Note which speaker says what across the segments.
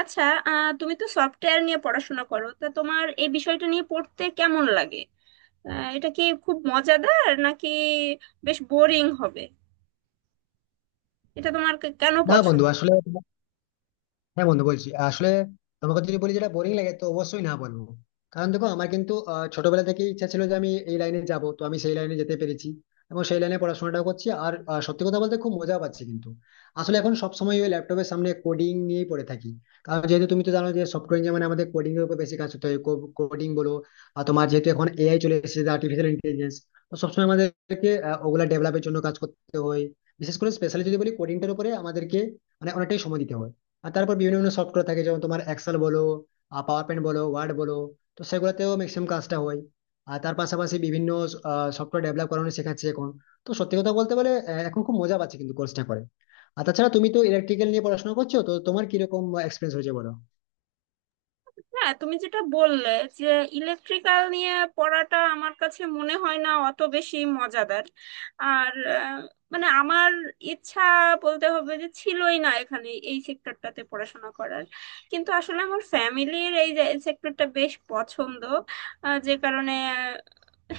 Speaker 1: আচ্ছা। তুমি তো সফটওয়্যার নিয়ে পড়াশোনা করো, তা তোমার এই বিষয়টা নিয়ে পড়তে কেমন লাগে? এটা কি খুব মজাদার, নাকি বেশ বোরিং হবে? এটা তোমার কেন
Speaker 2: না, বন্ধু,
Speaker 1: পছন্দ?
Speaker 2: আসলে হ্যাঁ বন্ধু, বলছি আসলে তোমাকে যদি বলি যেটা বোরিং লাগে তো অবশ্যই না বলবো। কারণ দেখো, আমার কিন্তু ছোটবেলা থেকে ইচ্ছা ছিল যে আমি এই লাইনে যাব, তো আমি সেই লাইনে যেতে পেরেছি। এবং সেই লাইনে পড়াশোনাটাও করছি। আর সত্যি কথা বলতে খুব মজা পাচ্ছি, কিন্তু আসলে এখন সবসময় ওই ল্যাপটপের সামনে কোডিং নিয়েই পড়ে থাকি। কারণ যেহেতু তুমি তো জানো যে সফটওয়্যার ইঞ্জিনিয়ার মানে আমাদের কোডিং এর উপর বেশি কাজ করতে হয়। কোডিং বলো আর তোমার, যেহেতু এখন এআই চলে এসেছে, আর্টিফিশিয়াল ইন্টেলিজেন্স, তো সবসময় আমাদেরকে ওগুলা ডেভেলপের জন্য কাজ করতে হয়। বিশেষ করে স্পেশালি যদি বলি কোডিংটার উপরে আমাদেরকে মানে অনেকটাই সময় দিতে হয়। আর তারপর বিভিন্ন বিভিন্ন সফটওয়্যার থাকে, যেমন তোমার এক্সেল বলো, পাওয়ার পয়েন্ট বলো, ওয়ার্ড বলো, তো সেগুলোতেও ম্যাক্সিমাম কাজটা হয়। আর তার পাশাপাশি বিভিন্ন সফটওয়্যার ডেভেলপ করানো শেখাচ্ছে এখন। তো সত্যি কথা বলতে বলে এখন খুব মজা পাচ্ছে কিন্তু কোর্সটা করে। আর তাছাড়া তুমি তো ইলেকট্রিক্যাল নিয়ে পড়াশোনা করছো, তো তোমার কিরকম এক্সপিরিয়েন্স হয়েছে বলো।
Speaker 1: হ্যাঁ, তুমি যেটা বললে যে ইলেকট্রিক্যাল নিয়ে পড়াটা আমার কাছে মনে হয় না অত বেশি মজাদার। আর মানে আমার ইচ্ছা বলতে হবে যে ছিলই না এখানে এই সেক্টরটাতে পড়াশোনা করার, কিন্তু আসলে আমার ফ্যামিলির এই সেক্টরটা বেশ পছন্দ। যে কারণে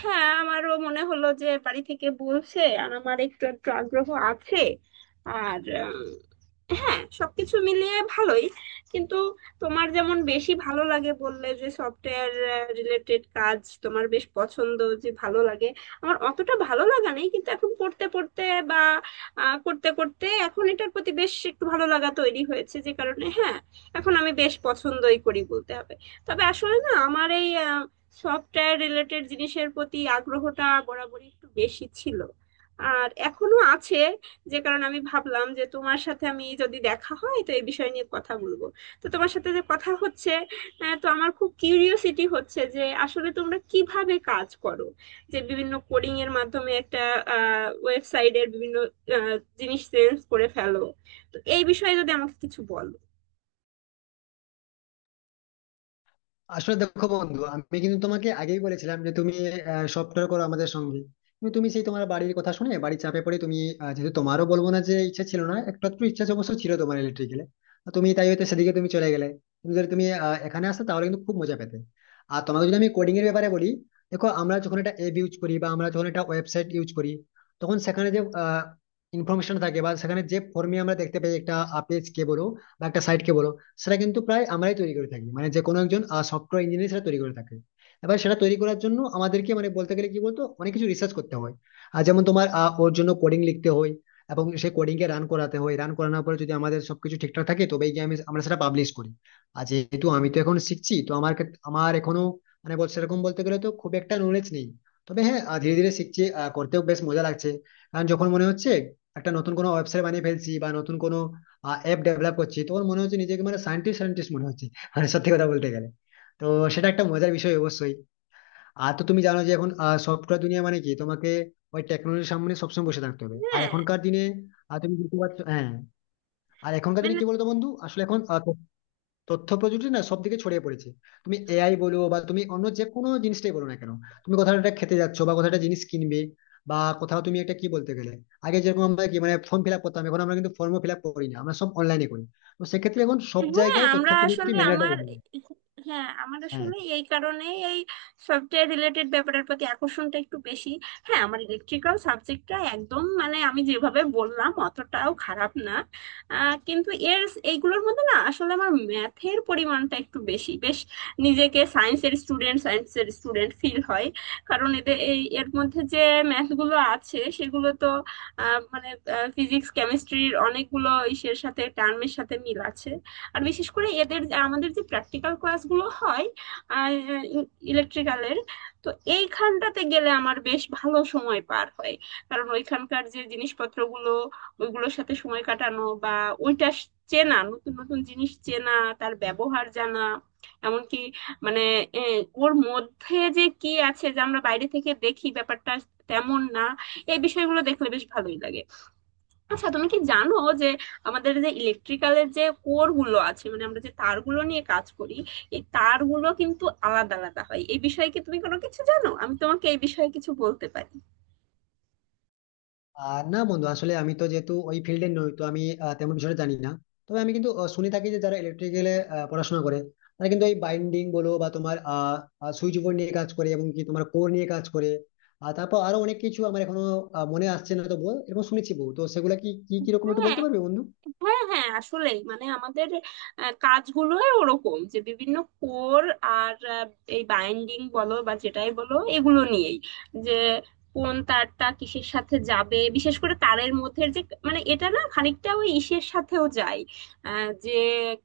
Speaker 1: হ্যাঁ, আমারও মনে হলো যে বাড়ি থেকে বলছে আর আমার একটু একটু আগ্রহ আছে আর হ্যাঁ, সবকিছু মিলিয়ে ভালোই। কিন্তু তোমার যেমন বেশি ভালো লাগে বললে যে সফটওয়্যার রিলেটেড কাজ তোমার বেশ পছন্দ, যে ভালো লাগে, আমার অতটা ভালো লাগা নেই। কিন্তু এখন পড়তে পড়তে বা করতে করতে এখন এটার প্রতি বেশ একটু ভালো লাগা তৈরি হয়েছে, যে কারণে হ্যাঁ, এখন আমি বেশ পছন্দই করি বলতে হবে। তবে আসলে না, আমার এই সফটওয়্যার রিলেটেড জিনিসের প্রতি আগ্রহটা বরাবরই একটু বেশি ছিল আর এখনো আছে, যে কারণে আমি ভাবলাম যে তোমার সাথে আমি যদি দেখা হয় তো এই বিষয় নিয়ে কথা বলবো। তো তোমার সাথে যে কথা হচ্ছে, তো আমার খুব কিউরিওসিটি হচ্ছে যে আসলে তোমরা কিভাবে কাজ করো, যে বিভিন্ন কোডিং এর মাধ্যমে একটা ওয়েবসাইটের বিভিন্ন জিনিস চেঞ্জ করে ফেলো। তো এই বিষয়ে যদি আমাকে কিছু বলো।
Speaker 2: আসলে দেখো বন্ধু, আমি কিন্তু তোমাকে আগেই বলেছিলাম যে তুমি সফটওয়্যার করো আমাদের সঙ্গে। কিন্তু তুমি সেই তোমার বাড়ির কথা শুনে, বাড়ির চাপে পড়ে তুমি যেহেতু, তোমারও বলবো না যে ইচ্ছা ছিল না, একটু একটু ইচ্ছা অবশ্য ছিল তোমার ইলেকট্রিক্যালে। তুমি তাই হয়তো সেদিকে তুমি চলে গেলে। তুমি যদি এখানে আসতে তাহলে কিন্তু খুব মজা পেতে। আর তোমাকে যদি আমি কোডিং এর ব্যাপারে বলি, দেখো, আমরা যখন একটা অ্যাপ ইউজ করি বা আমরা যখন একটা ওয়েবসাইট ইউজ করি, তখন সেখানে যে ইনফরমেশন থাকে বা সেখানে যে ফর্মে আমরা দেখতে পাই, একটা পেজ কে বলো বা একটা সাইট কে বলো, সেটা কিন্তু প্রায় আমরাই তৈরি করে থাকি, মানে যে কোনো একজন সফটওয়্যার ইঞ্জিনিয়ার সেটা তৈরি করে থাকে। এবার সেটা তৈরি করার জন্য আমাদেরকে মানে বলতে গেলে কি বলতো, অনেক কিছু রিসার্চ করতে হয়। আর যেমন তোমার ওর জন্য কোডিং লিখতে হয় এবং সেই কোডিং কে রান করাতে হয়। রান করানোর পরে যদি আমাদের সবকিছু ঠিকঠাক থাকে তবেই গিয়ে আমরা সেটা পাবলিশ করি। আর যেহেতু আমি তো এখন শিখছি, তো আমার আমার এখনো মানে বল, সেরকম বলতে গেলে তো খুব একটা নলেজ নেই। তবে হ্যাঁ, ধীরে ধীরে শিখছি, করতেও বেশ মজা লাগছে। কারণ যখন মনে হচ্ছে একটা নতুন কোনো ওয়েবসাইট বানিয়ে ফেলছি বা নতুন কোনো অ্যাপ ডেভেলপ করছি, তো ওর মনে হচ্ছে নিজেকে মানে সায়েন্টিস্ট সায়েন্টিস্ট মনে হচ্ছে, মানে সত্যি কথা বলতে গেলে। তো সেটা একটা মজার বিষয় অবশ্যই। আর তো তুমি জানো যে এখন সফটওয়্যার দুনিয়া মানে কি, তোমাকে ওই টেকনোলজির সামনে সবসময় বসে থাকতে হবে আর
Speaker 1: হ্যাঁ,
Speaker 2: এখনকার দিনে। আর তুমি বুঝতে পারছো, হ্যাঁ। আর এখনকার দিনে
Speaker 1: মানে
Speaker 2: কি বলতো বন্ধু, আসলে এখন তথ্য প্রযুক্তি না সব দিকে ছড়িয়ে পড়েছে। তুমি এআই বলো বা তুমি অন্য যে কোনো জিনিসটাই বলো না কেন, তুমি কোথাও একটা খেতে যাচ্ছ বা কোথাও একটা জিনিস কিনবে বা কোথাও তুমি একটা কি বলতে গেলে, আগে যেরকম আমরা কি মানে ফর্ম ফিল আপ করতাম, এখন আমরা কিন্তু ফর্ম ফিল আপ করি না, আমরা সব অনলাইনে করি। তো সেক্ষেত্রে এখন সব
Speaker 1: হ্যাঁ
Speaker 2: জায়গায় তথ্য
Speaker 1: আমরা
Speaker 2: প্রযুক্তি
Speaker 1: আসলে
Speaker 2: ম্যান্ডেটরি।
Speaker 1: আমার হ্যাঁ, আমার
Speaker 2: হ্যাঁ।
Speaker 1: আসলে এই কারণেই এই সফটওয়্যার রিলেটেড ব্যাপারের প্রতি আকর্ষণটা একটু বেশি। হ্যাঁ, আমার ইলেকট্রিক্যাল সাবজেক্টটা একদম মানে আমি যেভাবে বললাম অতটাও খারাপ না। কিন্তু এর এইগুলোর মধ্যে না আসলে আমার ম্যাথের পরিমাণটা একটু বেশি, বেশ নিজেকে সায়েন্সের স্টুডেন্ট ফিল হয়। কারণ এদের এই এর মধ্যে যে ম্যাথগুলো আছে সেগুলো তো মানে ফিজিক্স কেমিস্ট্রির অনেকগুলো ইসের সাথে টার্মের সাথে মিল আছে। আর বিশেষ করে এদের আমাদের যে প্র্যাকটিক্যাল ক্লাসগুলো হয় ইলেকট্রিক্যালের, তো এইখানটাতে গেলে আমার বেশ ভালো সময় পার হয়। কারণ ওইখানকার যে জিনিসপত্রগুলো, ওইগুলোর সাথে সময় কাটানো বা চেনা, নতুন নতুন জিনিস চেনা, তার ব্যবহার জানা, এমনকি মানে এ, ওর মধ্যে যে কি আছে, যা আমরা বাইরে থেকে দেখি ব্যাপারটা তেমন না, এই বিষয়গুলো দেখলে বেশ ভালোই লাগে। আচ্ছা, তুমি কি জানো যে আমাদের যে ইলেকট্রিক্যালের যে কোর গুলো আছে মানে আমরা যে তারগুলো নিয়ে কাজ করি, এই তারগুলো কিন্তু আলাদা আলাদা হয়? এই বিষয়ে কি তুমি কোনো কিছু জানো? আমি তোমাকে এই বিষয়ে কিছু বলতে পারি।
Speaker 2: না বন্ধু, আসলে আমি তো যেহেতু ওই ফিল্ডে নই, তো আমি তেমন বিষয়টা জানি না। তবে আমি কিন্তু শুনে থাকি যে যারা ইলেকট্রিক্যালে পড়াশোনা করে, তারা কিন্তু এই বাইন্ডিং বলো বা তোমার সুইচ বোর্ড নিয়ে কাজ করে এবং কি তোমার কোর নিয়ে কাজ করে। আর তারপর আরো অনেক কিছু আমার এখনো মনে আসছে না, তো বল এরকম শুনেছি বহু, তো সেগুলা কি কি কিরকম একটু
Speaker 1: হ্যাঁ
Speaker 2: বলতে পারবে বন্ধু।
Speaker 1: হ্যাঁ হ্যাঁ আসলেই মানে আমাদের কাজগুলোই ওরকম যে বিভিন্ন কোর আর এই বাইন্ডিং বলো বা যেটাই বলো, এগুলো নিয়েই, যে কোন তারটা কিসের সাথে যাবে। বিশেষ করে তারের মধ্যে যে মানে, এটা না খানিকটা ওই ইসের সাথেও যায়, যে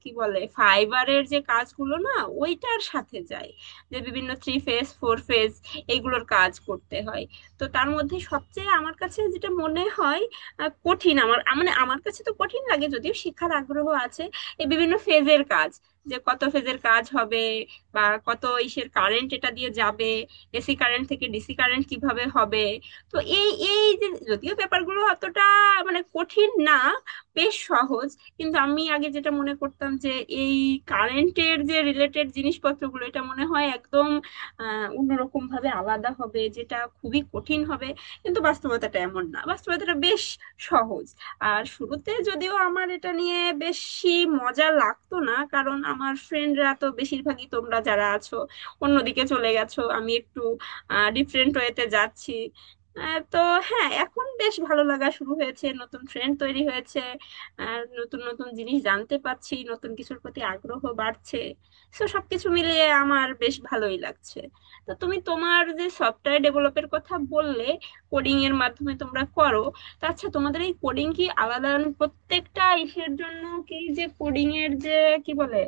Speaker 1: কি বলে ফাইবারের যে কাজগুলো না, ওইটার সাথে যায়, যে বিভিন্ন থ্রি ফেজ ফোর ফেজ এইগুলোর কাজ করতে হয়। তো তার মধ্যে সবচেয়ে আমার কাছে যেটা মনে হয় কঠিন, মানে আমার কাছে তো কঠিন লাগে যদিও শিক্ষার আগ্রহ আছে, এই বিভিন্ন ফেজের কাজ, যে কত ফেজের কাজ হবে বা কত ইসের কারেন্ট এটা দিয়ে যাবে, এসি কারেন্ট থেকে ডিসি কারেন্ট কিভাবে হবে। তো এই এই যে যদিও ব্যাপারগুলো অতটা মানে কঠিন না, বেশ সহজ, কিন্তু আমি আগে যেটা মনে করতাম যে এই কারেন্টের যে রিলেটেড জিনিসপত্রগুলো এটা মনে হয় একদম অন্যরকম ভাবে আলাদা হবে, যেটা খুবই কঠিন হবে, কিন্তু বাস্তবতাটা এমন না, বাস্তবতাটা বেশ সহজ। আর শুরুতে যদিও আমার এটা নিয়ে বেশি মজা লাগতো না, কারণ আমার ফ্রেন্ডরা তো বেশিরভাগই তোমরা যারা আছো অন্যদিকে চলে গেছো, আমি একটু ডিফারেন্ট ওয়েতে যাচ্ছি। তো হ্যাঁ, এখন বেশ ভালো লাগা শুরু হয়েছে, নতুন ফ্রেন্ড তৈরি হয়েছে আর নতুন নতুন জিনিস জানতে পারছি, নতুন কিছুর প্রতি আগ্রহ বাড়ছে। তো সবকিছু মিলিয়ে আমার বেশ ভালোই লাগছে। তো তুমি, তোমার যে সফটওয়্যার ডেভেলপের কথা বললে, কোডিং এর মাধ্যমে তোমরা করো, তো আচ্ছা তোমাদের এই কোডিং কি আলাদা মানে প্রত্যেকটা ইসের জন্য, কি যে কোডিং এর যে কি বলে,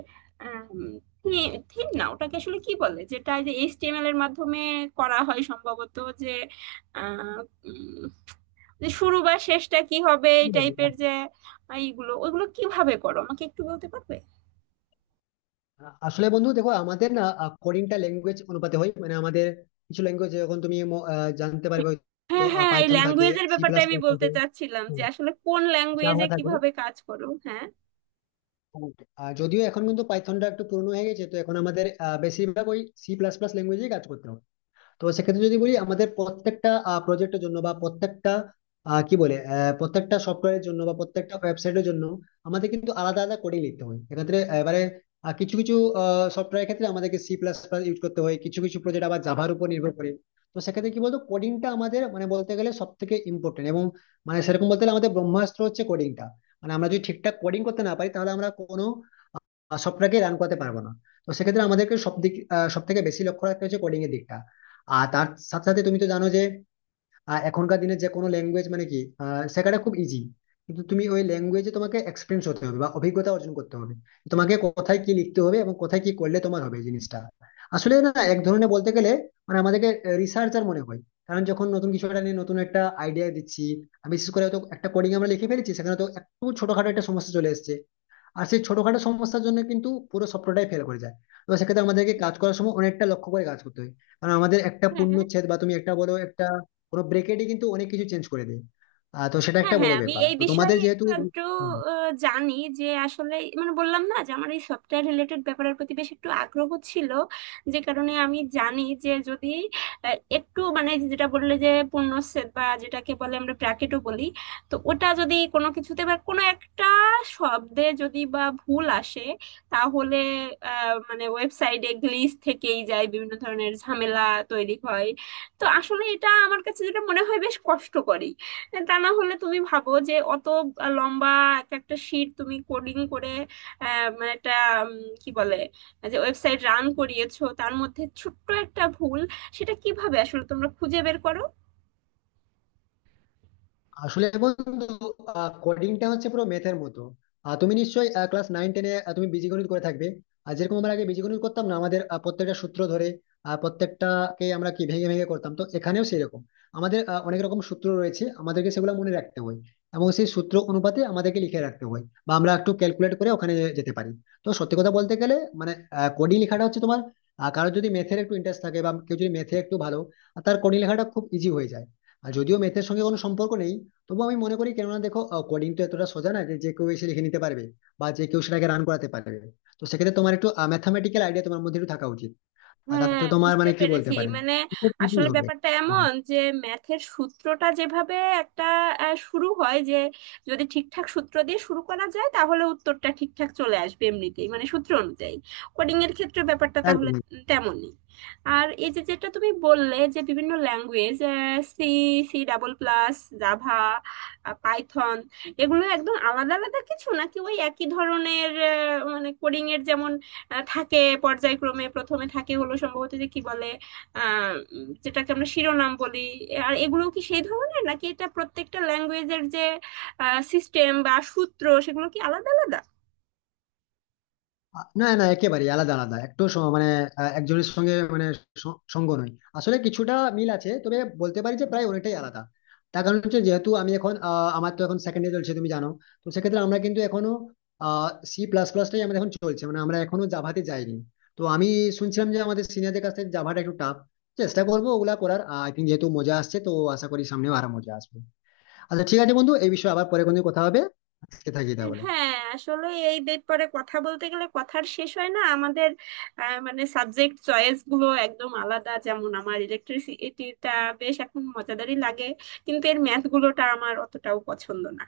Speaker 1: থিম না ওটাকে আসলে কি বলে, যেটা এই যে এইচটিএমএল এর মাধ্যমে করা হয় সম্ভবত, যে আহ, উম, যে শুরু বা শেষটা কি হবে এই টাইপের যে, এইগুলো ওইগুলো কিভাবে করো আমাকে একটু বলতে পারবে?
Speaker 2: আসলে বন্ধু দেখো, আমাদের না কোডিংটা ল্যাঙ্গুয়েজ অনুপাতে হয়, মানে আমাদের কিছু ল্যাঙ্গুয়েজ যখন তুমি জানতে পারবে হয়তো।
Speaker 1: হ্যাঁ হ্যাঁ, এই
Speaker 2: পাইথন থাকে,
Speaker 1: ল্যাঙ্গুয়েজের
Speaker 2: সি
Speaker 1: ব্যাপারটা
Speaker 2: প্লাস
Speaker 1: আমি
Speaker 2: প্লাস
Speaker 1: বলতে
Speaker 2: থাকে,
Speaker 1: চাচ্ছিলাম যে আসলে কোন
Speaker 2: জাভা
Speaker 1: ল্যাঙ্গুয়েজে
Speaker 2: থাকে।
Speaker 1: কিভাবে কাজ করো, হ্যাঁ
Speaker 2: আর যদিও এখন কিন্তু পাইথনটা একটু পুরনো হয়ে গেছে, তো এখন আমাদের বেশিরভাগ ওই সি প্লাস প্লাস ল্যাঙ্গুয়েজে কাজ করতে হবে। তো সেক্ষেত্রে যদি বলি আমাদের প্রত্যেকটা প্রজেক্টের জন্য বা প্রত্যেকটা কি বলে প্রত্যেকটা সফটওয়্যারের জন্য বা প্রত্যেকটা ওয়েবসাইটের জন্য আমাদের কিন্তু আলাদা আলাদা কোডিং লিখতে হয়। এক্ষেত্রে এবারে কিছু কিছু সফটওয়্যারের ক্ষেত্রে আমাদেরকে সি প্লাস প্লাস ইউজ করতে হয়, কিছু কিছু প্রজেক্ট আবার জাভার উপর নির্ভর করে। তো সেক্ষেত্রে কি বলতো, কোডিংটা আমাদের মানে বলতে গেলে সব থেকে ইম্পর্টেন্ট, এবং মানে সেরকম বলতে গেলে আমাদের ব্রহ্মাস্ত্র হচ্ছে কোডিংটা। মানে আমরা যদি ঠিকঠাক কোডিং করতে না পারি তাহলে আমরা কোনো সবটাকে রান করাতে পারবো না। তো সেক্ষেত্রে আমাদেরকে সব দিক সব থেকে বেশি লক্ষ্য রাখতে হচ্ছে কোডিং এর দিকটা। আর তার সাথে সাথে তুমি তো জানো যে এখনকার দিনে যে কোনো ল্যাঙ্গুয়েজ মানে কি শেখাটা খুব ইজি। কিন্তু তুমি ওই ল্যাঙ্গুয়েজে তোমাকে এক্সপিরিয়েন্স হতে হবে বা অভিজ্ঞতা অর্জন করতে হবে। তোমাকে কোথায় কি লিখতে হবে এবং কোথায় কি করলে তোমার হবে, এই জিনিসটা আসলে না এক ধরনের বলতে গেলে মানে আমাদেরকে রিসার্চার মনে হয়। কারণ যখন নতুন কিছু একটা নিয়ে নতুন একটা আইডিয়া দিচ্ছি, আর বিশেষ করে হয়তো একটা কোডিং আমরা লিখে ফেলেছি, সেখানে তো একটু ছোটখাটো একটা সমস্যা চলে এসেছে। আর সেই ছোটখাটো সমস্যার জন্য কিন্তু পুরো সফটওয়্যারটাই ফেল করে যায়। তো সেক্ষেত্রে আমাদেরকে কাজ করার সময় অনেকটা লক্ষ্য করে কাজ করতে হয়। কারণ আমাদের একটা
Speaker 1: হ্যাঁ
Speaker 2: পূর্ণচ্ছেদ বা তুমি একটা বলো একটা কোনো ব্রেকেটই কিন্তু অনেক কিছু চেঞ্জ করে দেয়। তো সেটা
Speaker 1: হ্যাঁ
Speaker 2: একটা বড়
Speaker 1: হ্যাঁ আমি
Speaker 2: ব্যাপার,
Speaker 1: এই
Speaker 2: তো
Speaker 1: বিষয়ে
Speaker 2: তোমাদের যেহেতু।
Speaker 1: একটু আধটু
Speaker 2: হুম।
Speaker 1: জানি যে আসলে, মানে বললাম না যে আমার এই সফটওয়্যার রিলেটেড ব্যাপারের প্রতি বেশ একটু আগ্রহ ছিল, যে কারণে আমি জানি যে যদি একটু মানে যেটা বললে যে পূর্ণচ্ছেদ বা যেটাকে বলে আমরা ব্র্যাকেটও বলি, তো ওটা যদি কোনো কিছুতে বা কোনো একটা শব্দে যদি বা ভুল আসে, তাহলে মানে ওয়েবসাইটে গ্লিচ থেকেই যায়, বিভিন্ন ধরনের ঝামেলা তৈরি হয়। তো আসলে এটা আমার কাছে যেটা মনে হয় বেশ কষ্টকরই, তা না হলে তুমি ভাবো যে অত লম্বা এক একটা শিট তুমি কোডিং করে মানে একটা উম, কি বলে যে ওয়েবসাইট রান করিয়েছো, তার মধ্যে ছোট্ট একটা ভুল সেটা কিভাবে আসলে তোমরা খুঁজে বের করো?
Speaker 2: আসলে বন্ধু, কোডিংটা হচ্ছে পুরো ম্যাথের মতো। তুমি নিশ্চয়ই ক্লাস নাইন টেনে তুমি বীজগণিত করে থাকবে। আর যেরকম আমরা আগে বীজগণিত করতাম না, আমাদের প্রত্যেকটা সূত্র ধরে প্রত্যেকটাকে আমরা কি ভেঙে ভেঙে করতাম, তো এখানেও সেরকম। আমাদের অনেক রকম সূত্র রয়েছে, আমাদেরকে সেগুলো মনে রাখতে হয় এবং সেই সূত্র অনুপাতে আমাদেরকে লিখে রাখতে হয় বা আমরা একটু ক্যালকুলেট করে ওখানে যেতে পারি। তো সত্যি কথা বলতে গেলে মানে কোডিং লেখাটা হচ্ছে তোমার, কারোর যদি ম্যাথের একটু ইন্টারেস্ট থাকে বা কেউ যদি ম্যাথে একটু ভালো, তার কোডিং লেখাটা খুব ইজি হয়ে যায়। আর যদিও ম্যাথের সঙ্গে কোনো সম্পর্ক নেই, তবুও আমি মনে করি, কেননা দেখো, কোডিং তো এতটা সোজা না যে যে কেউ এসে লিখে নিতে পারবে বা যে কেউ সেটাকে রান করাতে পারবে। তো সেক্ষেত্রে তোমার একটু ম্যাথামেটিক্যাল আইডিয়া তোমার মধ্যে একটু থাকা উচিত। আর
Speaker 1: হ্যাঁ,
Speaker 2: তাতে তোমার
Speaker 1: বুঝতে
Speaker 2: মানে কি বলতে
Speaker 1: পেরেছি
Speaker 2: পারে,
Speaker 1: মানে,
Speaker 2: খুব ইজি
Speaker 1: আসলে
Speaker 2: হবে।
Speaker 1: ব্যাপারটা
Speaker 2: হ্যাঁ,
Speaker 1: এমন যে ম্যাথের সূত্রটা যেভাবে একটা শুরু হয়, যে যদি ঠিকঠাক সূত্র দিয়ে শুরু করা যায় তাহলে উত্তরটা ঠিকঠাক চলে আসবে এমনিতেই, মানে সূত্র অনুযায়ী। কোডিং এর ক্ষেত্রে ব্যাপারটা তাহলে
Speaker 2: একদম।
Speaker 1: তেমনই। আর এই যে যেটা তুমি বললে যে বিভিন্ন language, C, C double plus, Java, Python, এগুলো একদম আলাদা আলাদা কিছু নাকি ওই একই ধরনের? মানে কোডিং এর যেমন থাকে পর্যায়ক্রমে, প্রথমে থাকে হলো সম্ভবত যে কি বলে যেটাকে আমরা শিরোনাম বলি, আর এগুলো কি সেই ধরনের নাকি এটা প্রত্যেকটা ল্যাঙ্গুয়েজের যে সিস্টেম বা সূত্র সেগুলো কি আলাদা আলাদা?
Speaker 2: না, না, একেবারে আলাদা আলাদা, একটু মানে একজনের সঙ্গে মানে সঙ্গ নয়, আসলে কিছুটা মিল আছে, তবে বলতে পারি যে প্রায় অনেকটাই আলাদা। তার কারণ হচ্ছে যেহেতু আমি এখন আমার তো এখন সেকেন্ড ইয়ার চলছে তুমি জানো। তো সেক্ষেত্রে আমরা কিন্তু এখনো সি প্লাস প্লাসটাই আমাদের এখন চলছে, মানে আমরা এখনো জাভাতে যাইনি। তো আমি শুনছিলাম যে আমাদের সিনিয়রদের কাছ থেকে জাভাটা একটু টাফ। চেষ্টা করবো ওগুলা করার, আই থিঙ্ক যেহেতু মজা আসছে, তো আশা করি সামনেও আরো মজা আসবে। আচ্ছা ঠিক আছে বন্ধু, এই বিষয়ে আবার পরে কোনো কথা হবে, আজকে থাকি তাহলে।
Speaker 1: হ্যাঁ, আসলে এই ব্যাপারে কথা বলতে গেলে কথার শেষ হয় না আমাদের। মানে সাবজেক্ট চয়েস গুলো একদম আলাদা। যেমন আমার ইলেকট্রিসিটিটা বেশ এখন মজাদারই লাগে, কিন্তু এর ম্যাথ গুলোটা আমার অতটাও পছন্দ না।